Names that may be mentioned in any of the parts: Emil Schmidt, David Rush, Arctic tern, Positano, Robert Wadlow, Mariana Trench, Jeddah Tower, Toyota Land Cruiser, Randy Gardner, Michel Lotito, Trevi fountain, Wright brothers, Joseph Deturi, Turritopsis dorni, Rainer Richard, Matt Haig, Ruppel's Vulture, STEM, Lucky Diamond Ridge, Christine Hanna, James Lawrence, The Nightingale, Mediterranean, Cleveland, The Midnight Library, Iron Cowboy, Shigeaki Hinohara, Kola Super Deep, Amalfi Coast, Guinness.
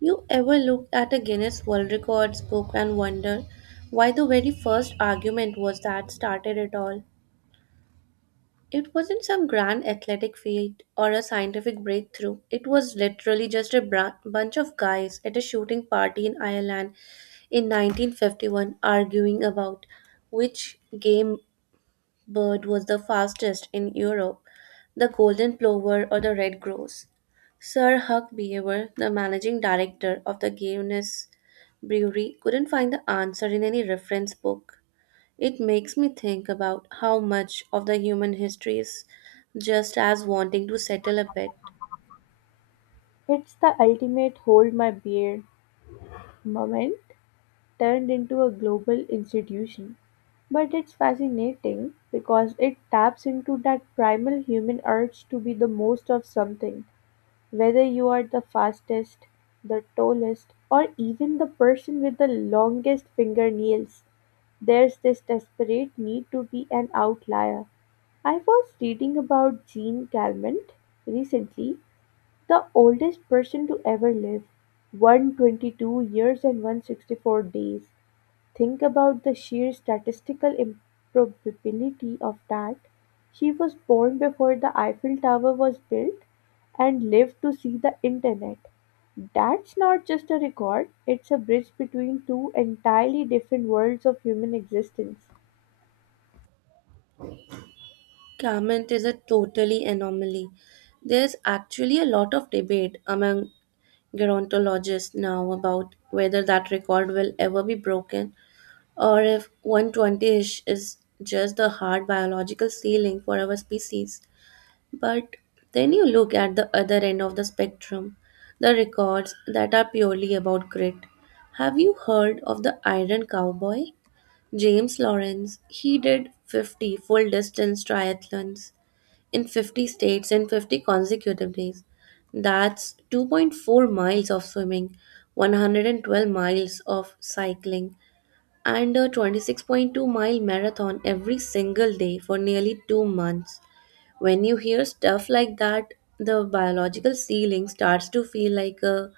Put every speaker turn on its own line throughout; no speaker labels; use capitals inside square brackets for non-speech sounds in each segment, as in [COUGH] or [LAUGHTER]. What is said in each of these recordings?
You ever look at a Guinness World Records book and wonder why the very first argument was that started it all? It wasn't some grand athletic feat or a scientific breakthrough. It was literally just a bunch of guys at a shooting party in Ireland in 1951 arguing about which game bird was the fastest in Europe, the golden plover or the red grouse. Sir Huck Beaver, the managing director of the Guinness Brewery, couldn't find the answer in any reference book. It makes me think about how much of the human history is just as wanting to settle a bet.
It's the ultimate hold my beer moment turned into a global institution. But it's fascinating because it taps into that primal human urge to be the most of something, whether you are the fastest, the tallest, or even the person with the longest fingernails. There's this desperate need to be an outlier. I was reading about Jean Calment recently, the oldest person to ever live, 122 years and 164 days. Think about the sheer statistical improbability of that. She was born before the Eiffel Tower was built and lived to see the internet. That's not just a record, it's a bridge between two entirely different worlds of human existence.
Comment is a totally anomaly. There's actually a lot of debate among gerontologists now about whether that record will ever be broken, or if 120ish is just the hard biological ceiling for our species. But then you look at the other end of the spectrum, the records that are purely about grit. Have you heard of the Iron Cowboy? James Lawrence, he did 50 full distance triathlons in 50 states in 50 consecutive days. That's 2.4 miles of swimming, 112 miles of cycling, and a 26.2-mile marathon every single day for nearly 2 months. When you hear stuff like that, the biological ceiling starts to feel like a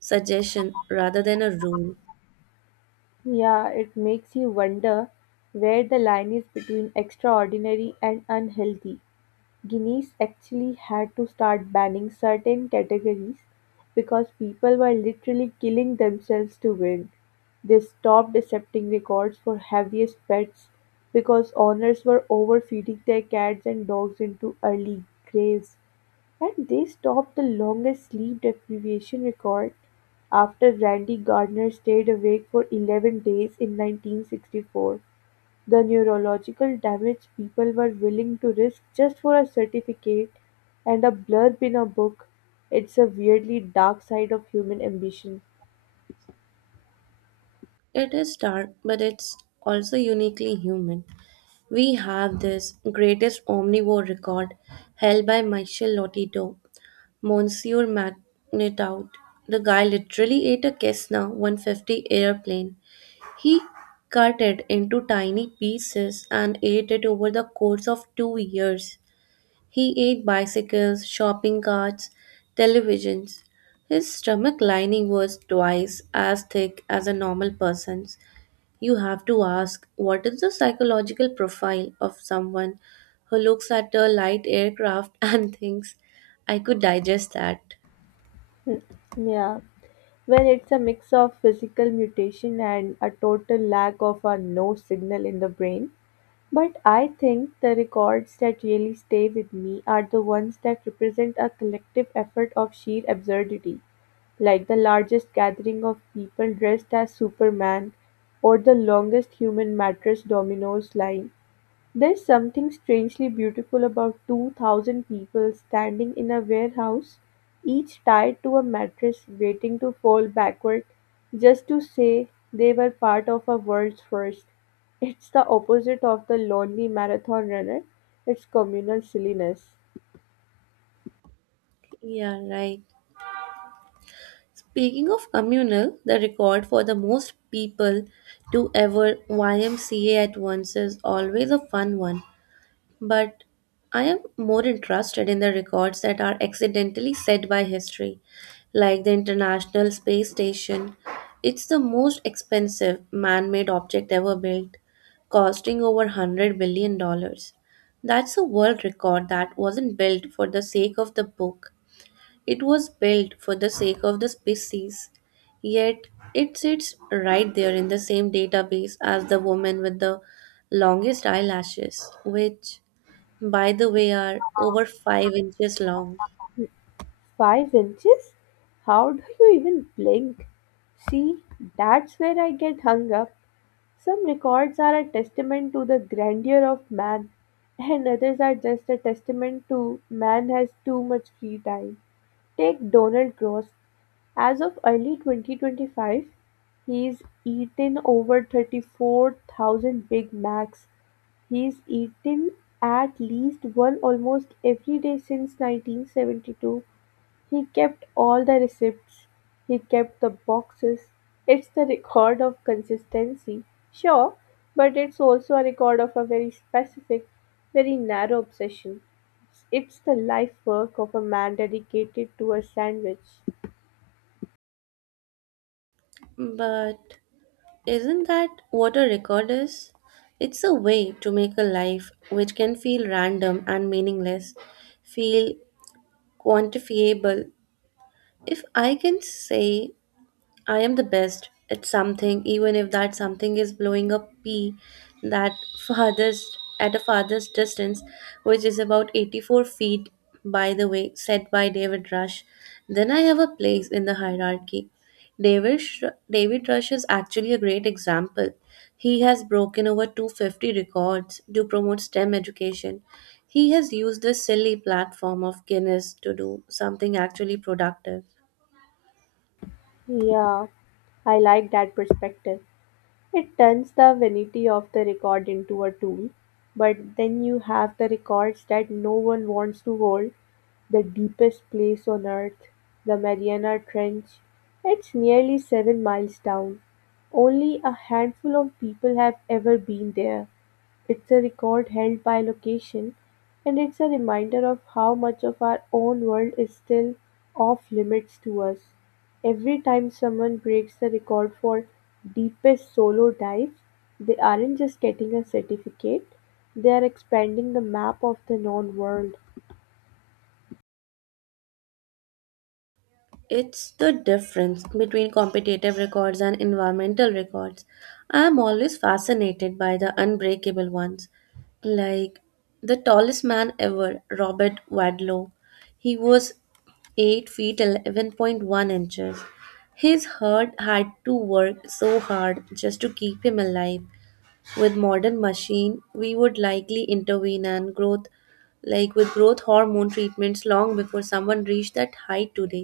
suggestion rather than a rule.
Yeah, it makes you wonder where the line is between extraordinary and unhealthy. Guinness actually had to start banning certain categories because people were literally killing themselves to win. They stopped accepting records for heaviest pets because owners were overfeeding their cats and dogs into early graves. And they stopped the longest sleep deprivation record after Randy Gardner stayed awake for 11 days in 1964. The neurological damage people were willing to risk just for a certificate and a blurb in a book, it's a weirdly dark side of human ambition.
It is dark, but it's also uniquely human. We have this greatest omnivore record held by Michel Lotito Monsieur McNitout, the guy literally ate a Cessna 150 airplane. He cut it into tiny pieces and ate it over the course of 2 years. He ate bicycles, shopping carts, televisions. His stomach lining was twice as thick as a normal person's. You have to ask what is the psychological profile of someone who looks at a light aircraft [LAUGHS] and thinks, I could digest that.
Yeah, well, it's a mix of physical mutation and a total lack of a no signal in the brain. But I think the records that really stay with me are the ones that represent a collective effort of sheer absurdity, like the largest gathering of people dressed as Superman or the longest human mattress dominoes line. There's something strangely beautiful about 2,000 people standing in a warehouse, each tied to a mattress waiting to fall backward just to say they were part of a world's first. It's the opposite of the lonely marathon runner, it's communal silliness.
Yeah, right. Speaking of communal, the record for the most people to ever YMCA at once is always a fun one. But I am more interested in the records that are accidentally set by history, like the International Space Station. It's the most expensive man made object ever built, costing over $100 billion dollars. That's a world record that wasn't built for the sake of the book. It was built for the sake of the species, yet it sits right there in the same database as the woman with the longest eyelashes, which, by the way, are over 5 inches long.
5 inches? How do you even blink? See, that's where I get hung up. Some records are a testament to the grandeur of man, and others are just a testament to man has too much free time. Take Donald Gross. As of early 2025, he's eaten over 34,000 Big Macs. He's eaten at least one almost every day since 1972. He kept all the receipts, he kept the boxes. It's the record of consistency, sure, but it's also a record of a very specific, very narrow obsession. It's the life work of a man dedicated to a sandwich.
But isn't that what a record is? It's a way to make a life which can feel random and meaningless, feel quantifiable. If I can say I am the best at something, even if that something is blowing a pea that farthest at a farthest distance, which is about 84 feet, by the way, said by David Rush. Then I have a place in the hierarchy. David, Sh- David Rush is actually a great example. He has broken over 250 records to promote STEM education. He has used this silly platform of Guinness to do something actually productive.
Yeah, I like that perspective. It turns the vanity of the record into a tool, but then you have the records that no one wants to hold. The deepest place on Earth, the Mariana Trench, it's nearly 7 miles down. Only a handful of people have ever been there. It's a record held by location, and it's a reminder of how much of our own world is still off limits to us. Every time someone breaks the record for deepest solo dive, they aren't just getting a certificate, they are expanding the map of the known world.
It's the difference between competitive records and environmental records. I am always fascinated by the unbreakable ones, like the tallest man ever, Robert Wadlow. He was 8 feet 11.1 inches. His herd had to work so hard just to keep him alive with modern machine we would likely intervene and growth like with growth hormone treatments long before someone reached that height today.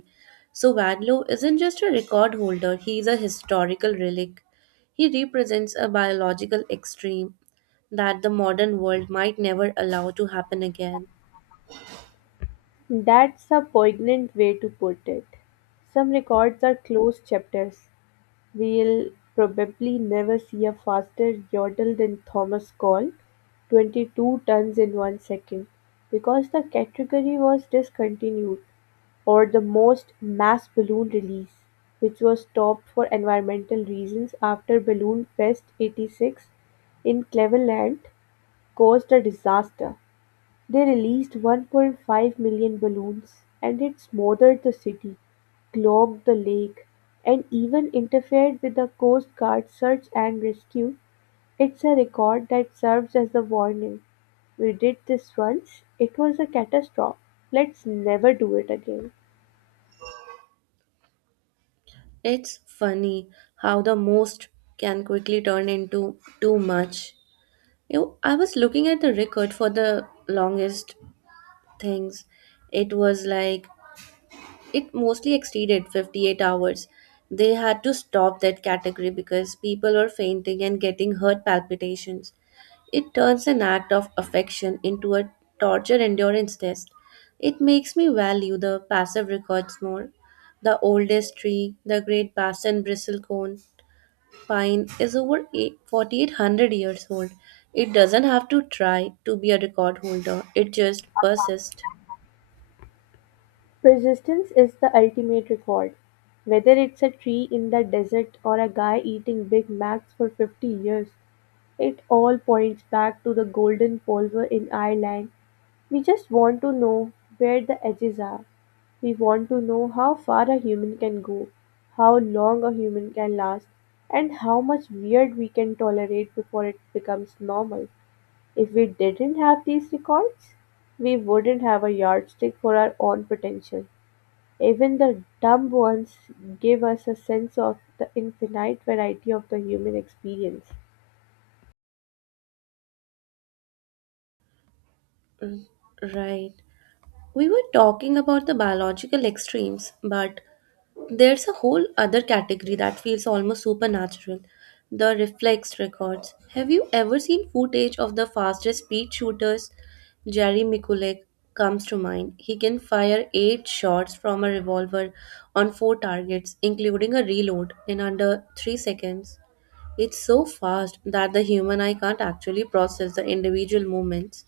So Wadlow isn't just a record holder, he is a historical relic. He represents a biological extreme that the modern world might never allow to happen again.
That's a poignant way to put it. Some records are closed chapters. We'll probably never see a faster yodel than Thomas Call, 22 tons in 1 second, because the category was discontinued, or the most mass balloon release, which was stopped for environmental reasons after Balloon Fest 86 in Cleveland caused a disaster. They released 1.5 million balloons, and it smothered the city, clogged the lake, and even interfered with the Coast Guard search and rescue. It's a record that serves as a warning. We did this once, it was a catastrophe. Let's never do it again.
It's funny how the most can quickly turn into too much. You I was looking at the record for the longest things. It was like it mostly exceeded 58 hours. They had to stop that category because people were fainting and getting heart palpitations. It turns an act of affection into a torture endurance test. It makes me value the passive records more. The oldest tree, the great basin bristlecone pine, is over 4,800 years old. It doesn't have to try to be a record holder, it just persists.
Persistence is the ultimate record. Whether it's a tree in the desert or a guy eating Big Macs for 50 years, it all points back to the golden pulver in Ireland. We just want to know where the edges are. We want to know how far a human can go, how long a human can last, and how much weird we can tolerate before it becomes normal. If we didn't have these records, we wouldn't have a yardstick for our own potential. Even the dumb ones give us a sense of the infinite variety of the human experience.
R- Right. We were talking about the biological extremes, but there's a whole other category that feels almost supernatural, the reflex records. Have you ever seen footage of the fastest speed shooters? Jerry Mikulik comes to mind. He can fire eight shots from a revolver on four targets, including a reload, in under 3 seconds. It's so fast that the human eye can't actually process the individual movements.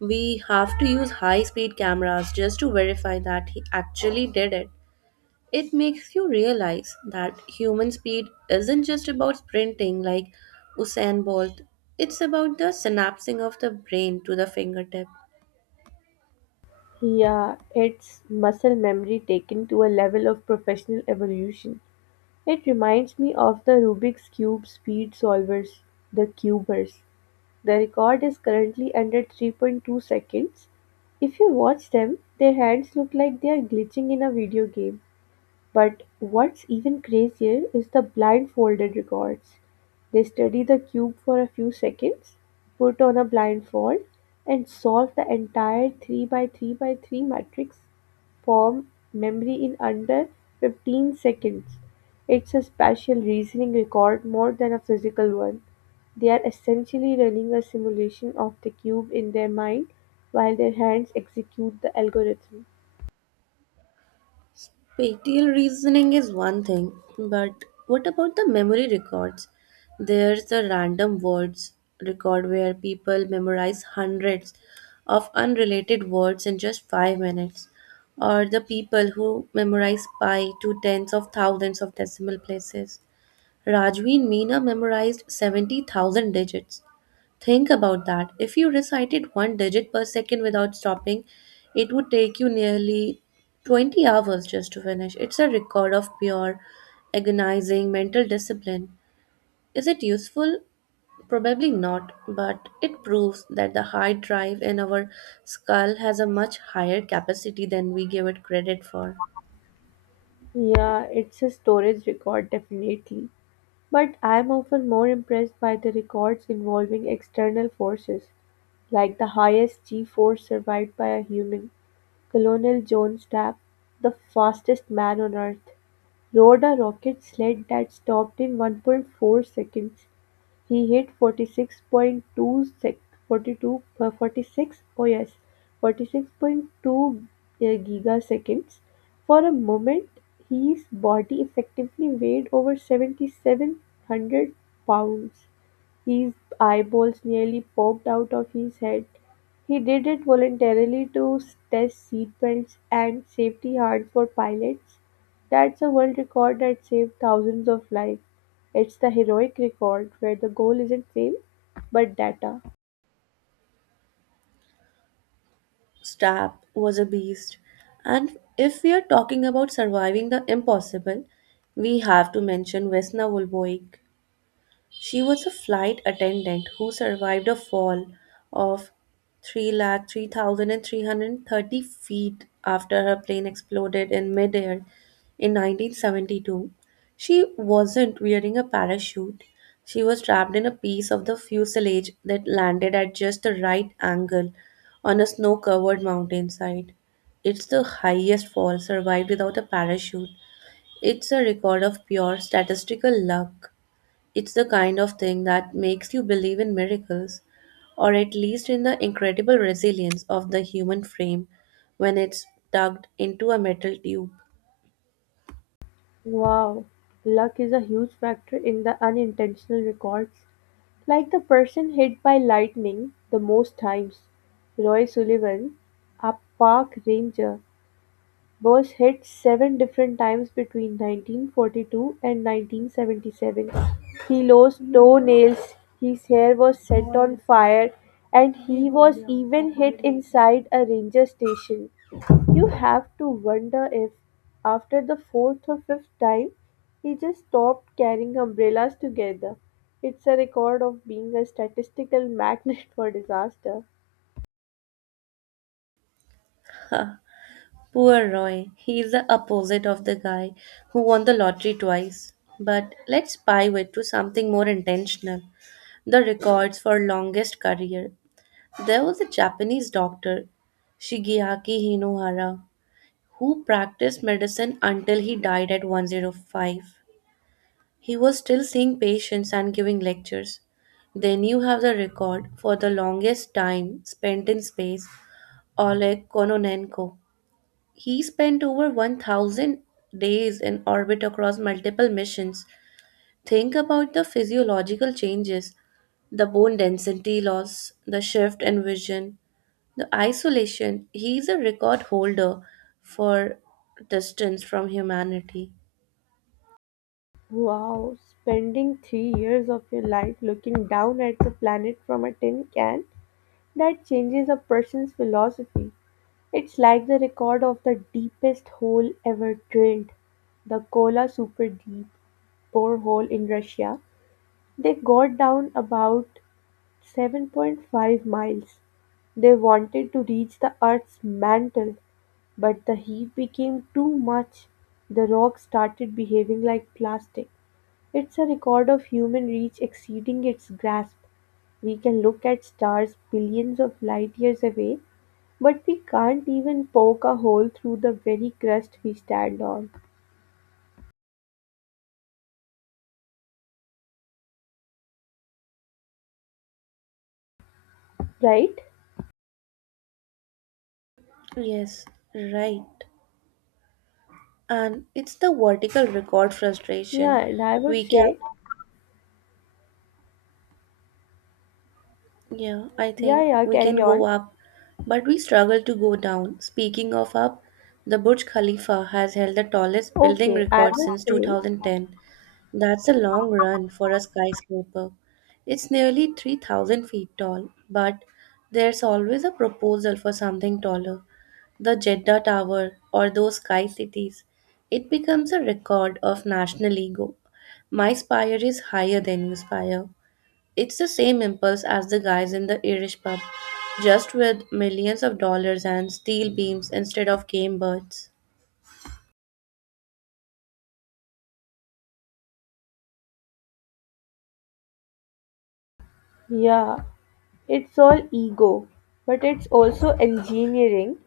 We have to use high speed cameras just to verify that he actually did it. It makes you realize that human speed isn't just about sprinting like Usain Bolt, it's about the synapsing of the brain to the fingertip.
Yeah, it's muscle memory taken to a level of professional evolution. It reminds me of the Rubik's Cube speed solvers, the cubers. The record is currently under 3.2 seconds. If you watch them, their hands look like they are glitching in a video game. But what's even crazier is the blindfolded records. They study the cube for a few seconds, put on a blindfold, and solve the entire 3 by 3 by 3 matrix form memory in under 15 seconds. It's a spatial reasoning record more than a physical one. They are essentially running a simulation of the cube in their mind while their hands execute the algorithm.
Pictorial reasoning is one thing, but what about the memory records? There's the random words record where people memorize hundreds of unrelated words in just 5 minutes, or the people who memorize pi to tens of thousands of decimal places. Rajvi and Meena memorized 70,000 digits. Think about that. If you recited one digit per second without stopping, it would take you nearly 20 hours just to finish. It's a record of pure, agonizing mental discipline. Is it useful? Probably not, but it proves that the hard drive in our skull has a much higher capacity than we give it credit for.
Yeah, it's a storage record, definitely. But I'm often more impressed by the records involving external forces, like the highest G force survived by a human. Colonel John Stapp, the fastest man on Earth, rode a rocket sled that stopped in 1.4 seconds. He hit forty-two uh, forty-six oh yes, forty-6.2 gigaseconds. For a moment, his body effectively weighed over 7,700 pounds. His eyeballs nearly popped out of his head. He did it voluntarily to test seatbelts and safety harness for pilots. That's a world record that saved thousands of lives. It's the heroic record where the goal isn't fame, but data.
Strap was a beast. And if we are talking about surviving the impossible, we have to mention Vesna Volboik. She was a flight attendant who survived a fall of three lakh three thousand and three hundred thirty feet after her plane exploded in midair in 1972. She wasn't wearing a parachute. She was trapped in a piece of the fuselage that landed at just the right angle on a snow covered mountainside. It's the highest fall survived without a parachute. It's a record of pure statistical luck. It's the kind of thing that makes you believe in miracles, or at least in the incredible resilience of the human frame when it's tugged into a metal tube.
Wow, luck is a huge factor in the unintentional records. Like the person hit by lightning the most times, Roy Sullivan, a park ranger, was hit seven different times between 1942 and 1977. He lost toenails, his hair was set on fire, and he was even hit inside a ranger station. You have to wonder if, after the fourth or fifth time, he just stopped carrying umbrellas together. It's a record of being a statistical [LAUGHS] magnet for disaster.
[LAUGHS] Poor Roy, he is the opposite of the guy who won the lottery twice. But let's pivot to something more intentional, the records for longest career. There was a Japanese doctor, Shigeaki Hinohara, who practiced medicine until he died at 105. He was still seeing patients and giving lectures. They knew have the record for the longest time spent in space, Oleg Kononenko. He spent over 1,000 days in orbit across multiple missions. Think about the physiological changes, the bone density loss, the shift in vision, the isolation. He is a record holder for distance from humanity.
Wow, spending 3 years of your life looking down at the planet from a tin can? That changes a person's philosophy. It's like the record of the deepest hole ever drilled, the Kola Super Deep borehole in Russia. They got down about 7.5 miles. They wanted to reach the Earth's mantle, but the heat became too much. The rock started behaving like plastic. It's a record of human reach exceeding its grasp. We can look at stars billions of light years away, but we can't even poke a hole through the very crust we stand on. Right?
Yes, right, and it's the vertical record
Yeah,
frustration.
and I would
We can
say,
Yeah, I
yeah,
think
yeah,
we can
carry
go
on.
up, but we struggle to go down. Speaking of up, the Burj Khalifa has held the tallest building
Okay, I
record
was
since
saying,
2010. That's a long run for a skyscraper. It's nearly 3,000 feet tall, but there's always a proposal for something taller. The Jeddah Tower or those sky cities. It becomes a record of national ego. My spire is higher than your spire. It's the same impulse as the guys in the Irish pub, just with millions of dollars and steel beams instead of game birds.
yeah, it's all ego, but it's also engineering.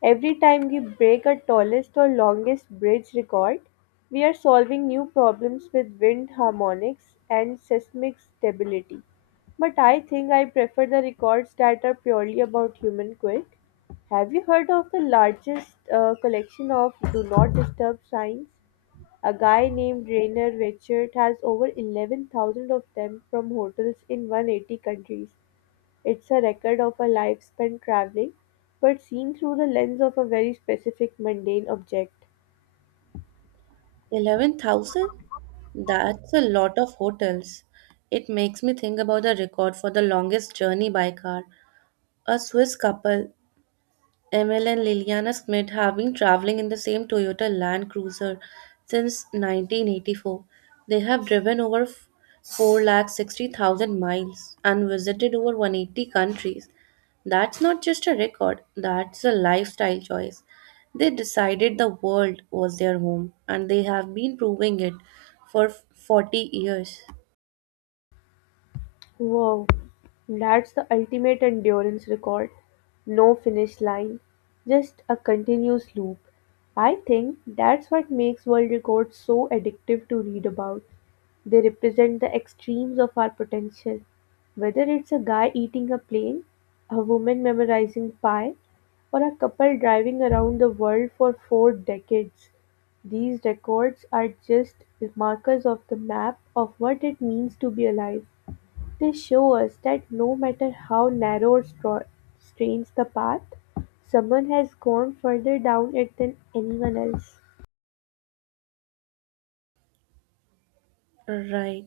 Every time we break a tallest or longest bridge record, we are solving new problems with wind harmonics and seismic stability. But I think I prefer the records that are purely about human quirk. Have you heard of the largest collection of do not disturb signs? A guy named Rainer Richard has over 11,000 of them from hotels in 180 countries. It's a record of a life spent traveling, but seen through the lens of a very specific mundane object.
11,000? That's a lot of hotels. It makes me think about the record for the longest journey by car. A Swiss couple, Emil and Liliana Schmidt, have been traveling in the same Toyota Land Cruiser since 1984. They have driven over 460,000 miles and visited over 180 countries. That's not just a record, that's a lifestyle choice. They decided the world was their home and they have been proving it for 40 years.
Wow. That's the ultimate endurance record. No finish line, just a continuous loop. I think that's what makes world records so addictive to read about. They represent the extremes of our potential. Whether it's a guy eating a plane, a woman memorizing pi, or a couple driving around the world for four decades, these records are just markers of the map of what it means to be alive. They show us that no matter how narrow or strange the path, someone has gone further down it than anyone else.
Right.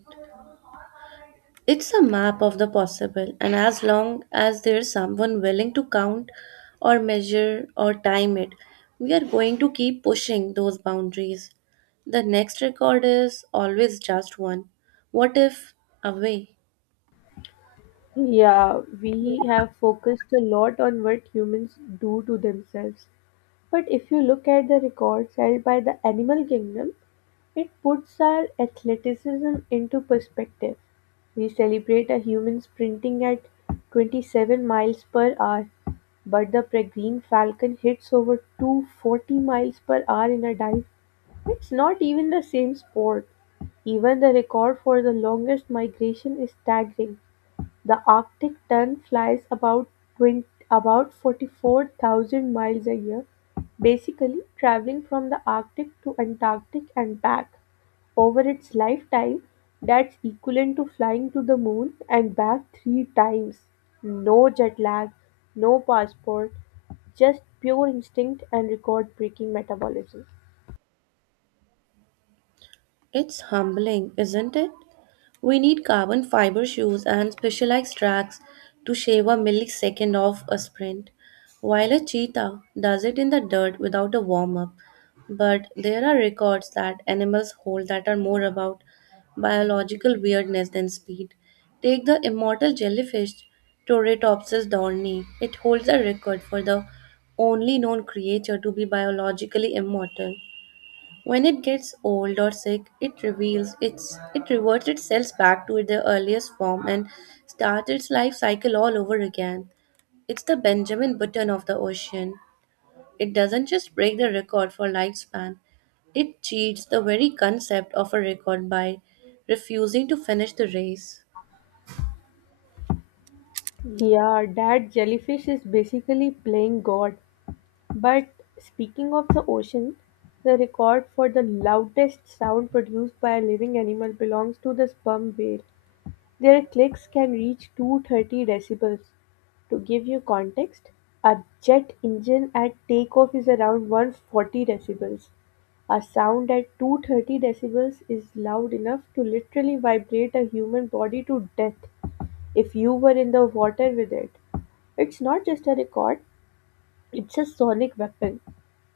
It's a map of the possible, and as long as there's someone willing to count or measure or time it, we are going to keep pushing those boundaries. The next record is always just one. What if away?
Yeah, we have focused a lot on what humans do to themselves. But if you look at the records held by the animal kingdom, it puts our athleticism into perspective: we celebrate a human sprinting at 27 miles per hour, but the Peregrine falcon hits over 240 miles per hour in a dive. It's not even the same sport. Even the record for the longest migration is staggering. The Arctic tern flies about 44,000 miles a year, basically traveling from the Arctic to Antarctic and back. Over its lifetime, that's equivalent to flying to the moon and back three times. No jet lag, no passport, just pure instinct and record breaking metabolism.
It's humbling, isn't it? We need carbon fiber shoes and specialized tracks to shave a millisecond off a sprint, while a cheetah does it in the dirt without a warm up. But there are records that animals hold that are more about biological weirdness than speed. Take the immortal jellyfish Torretopsis dorni. It holds a record for the only known creature to be biologically immortal. When it gets old or sick, it reverts itself back to the earliest form and starts its life cycle all over again. It's the Benjamin Button of the ocean. It doesn't just break the record for lifespan, it cheats the very concept of a record by refusing to finish the race.
Yeah, that jellyfish is basically playing God. But speaking of the ocean, the record for the loudest sound produced by a living animal belongs to the sperm whale. Their clicks can reach 230 decibels. To give you context, a jet engine at takeoff is around 140 decibels. A sound at 230 decibels is loud enough to literally vibrate a human body to death if you were in the water with it. It's not just a record, it's a sonic weapon;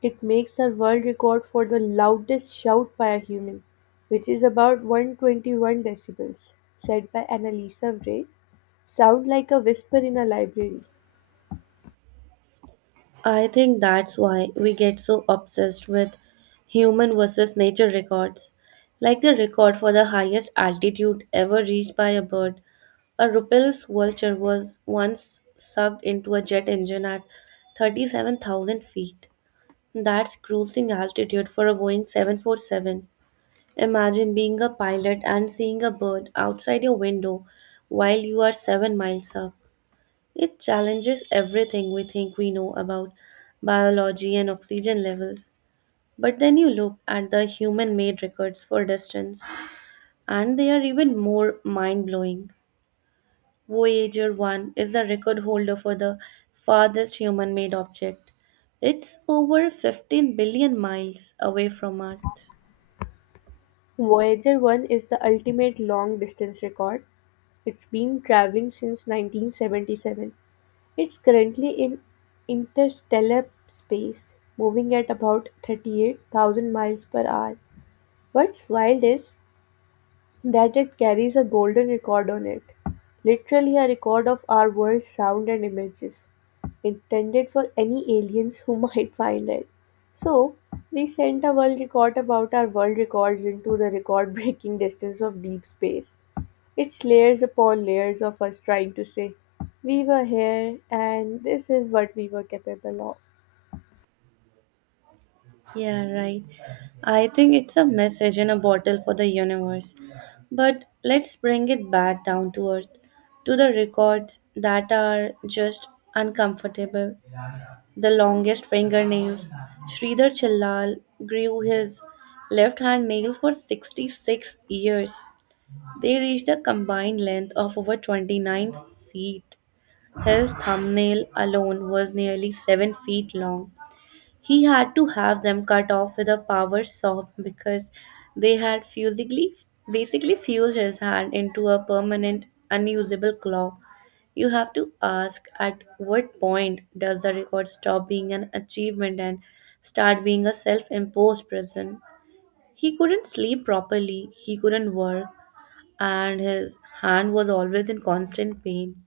it makes a world record for the loudest shout by a human, which is about 121 decibels, said by Annalisa Bray, sound like a whisper in a library.
I think that's why we get so obsessed with human versus nature records, like the record for the highest altitude ever reached by a bird. A Ruppel's Vulture was once sucked into a jet engine at 37,000 feet. That's cruising altitude for a Boeing 747. Imagine being a pilot and seeing a bird outside your window while you are 7 miles up. It challenges everything we think we know about biology and oxygen levels. But then you look at the human made records for distance, and they are even more mind blowing. Voyager 1 is the record holder for the farthest human made object. It's over 15 billion miles away from Earth.
Voyager 1 is the ultimate long distance record. It's been traveling since 1977. It's currently in interstellar space, moving at about 38,000 miles per hour. What's wild is that it carries a golden record on it, literally a record of our world's sound and images, intended for any aliens who [LAUGHS] might find it. So, we sent a world record about our world records into the record breaking [LAUGHS] distance of deep space. It's layers upon layers of us trying to say, we were here and this is what we were capable of.
Yeah, right. I think it's a message in a bottle for the universe. But let's bring it back down to earth, to the records that are just uncomfortable. The longest fingernails. Sridhar Chillal grew his left hand nails for 66 years. They reached a combined length of over 29 feet. His thumbnail alone was nearly 7 feet long. He had to have them cut off with a power saw because they had basically fused his hand into a permanent, unusable claw. You have to ask at what point does the record stop being an achievement and start being a self imposed prison? He couldn't sleep properly, he couldn't work, and his hand was always in constant pain.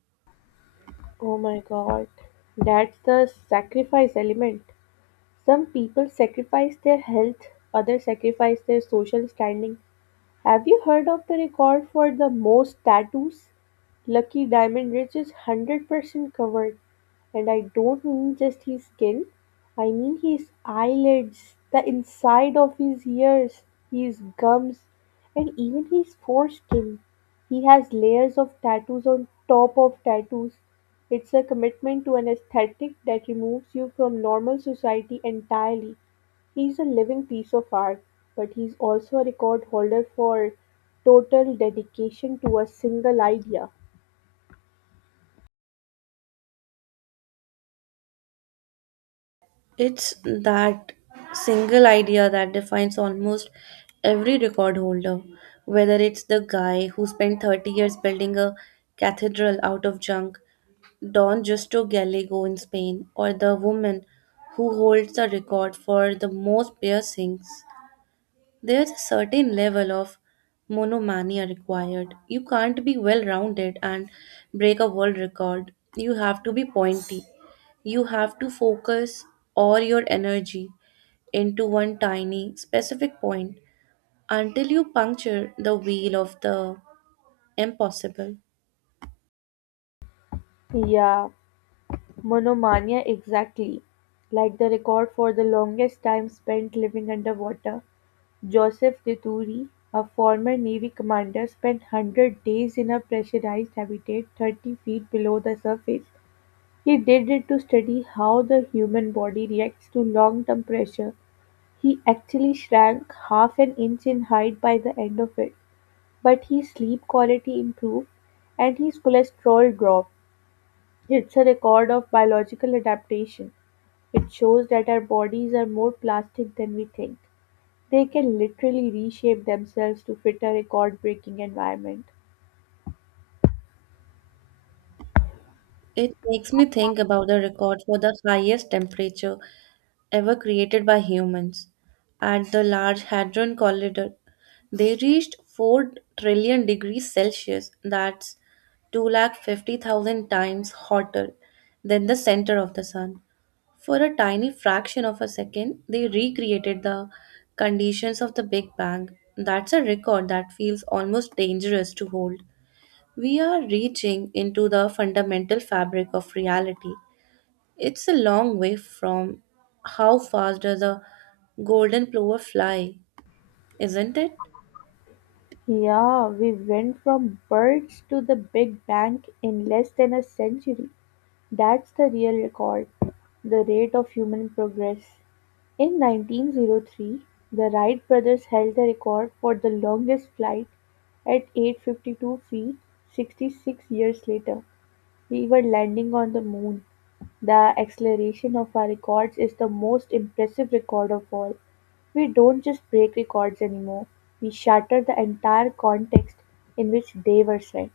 Oh my god, that's the sacrifice element. Some people sacrifice their health, others sacrifice their social standing. Have you heard of the record for the most tattoos? Lucky Diamond Ridge is 100% covered. And I don't mean just his skin, I mean his eyelids, the inside of his ears, his gums, and even his foreskin. He has layers of tattoos on top of tattoos. It's a commitment to an aesthetic that removes you from normal society entirely. He's a living piece of art, but he's also a record holder for total dedication to a single idea.
It's that single idea that defines almost every record holder, whether it's the guy who spent 30 years building a cathedral out of junk, Don Justo Gallego in Spain, or the woman who holds the record for the most piercings. There's a certain level of monomania required. You can't be well rounded and break a world record. You have to be pointy. You have to focus all your energy into one tiny, specific point until you puncture the wheel of the impossible.
Yeah, monomania exactly. Like the record for the longest time spent living underwater, Joseph Deturi, a former Navy commander, spent 100 days in a pressurized habitat 30 feet below the surface. He did it to study how the human body reacts to long term pressure. He actually shrank half an inch in height by the end of it, but his sleep quality improved and his cholesterol dropped. It's a record of biological adaptation. It shows that our bodies are more plastic than we think. They can literally reshape themselves to fit a record breaking environment.
It makes me think about the record for the highest temperature ever created by humans at the Large Hadron Collider. They reached 4 trillion degrees Celsius, that's 250,000 times hotter than the center of the sun. For a tiny fraction of a second, they recreated the conditions of the Big Bang. That's a record that feels almost dangerous to hold. We are reaching into the fundamental fabric of reality. It's a long way from how fast does a golden plover fly, isn't it?
Yeah, we went from birds to the Big Bang in less than a century. That's the real record, the rate of human progress. In 1903, the Wright brothers held the record for the longest flight at 852 feet. 66 years later, we were landing on the moon. The acceleration of our records is the most impressive record of all. We don't just break records anymore, we shatter the entire context in which they were set.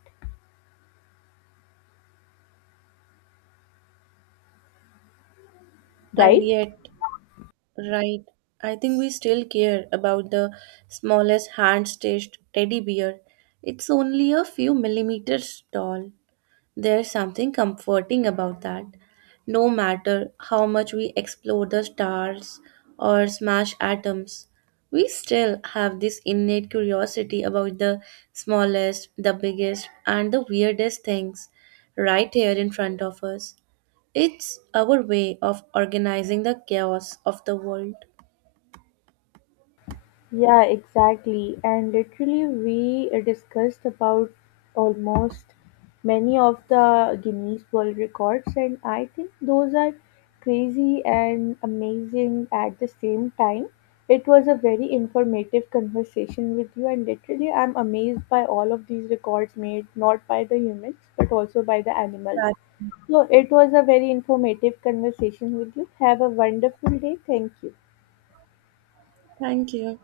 And
Right?
yet, right, I think we still care about the smallest hand-stitched teddy bear. It's only a few millimeters tall. There's something comforting about that. No matter how much we explore the stars or smash atoms, we still have this innate curiosity about the smallest, the biggest, and the weirdest things right here in front of us. It's our way of organizing the chaos of the world.
Yeah, exactly. And literally, we discussed about almost many of the Guinness World Records, and I think those are crazy and amazing at the same time. It was a very informative conversation with you, and literally, I'm amazed by all of these records made not by the humans but also by the animals.
Right.
So, it was a very informative conversation with you. Have a wonderful day. Thank you.
Thank you.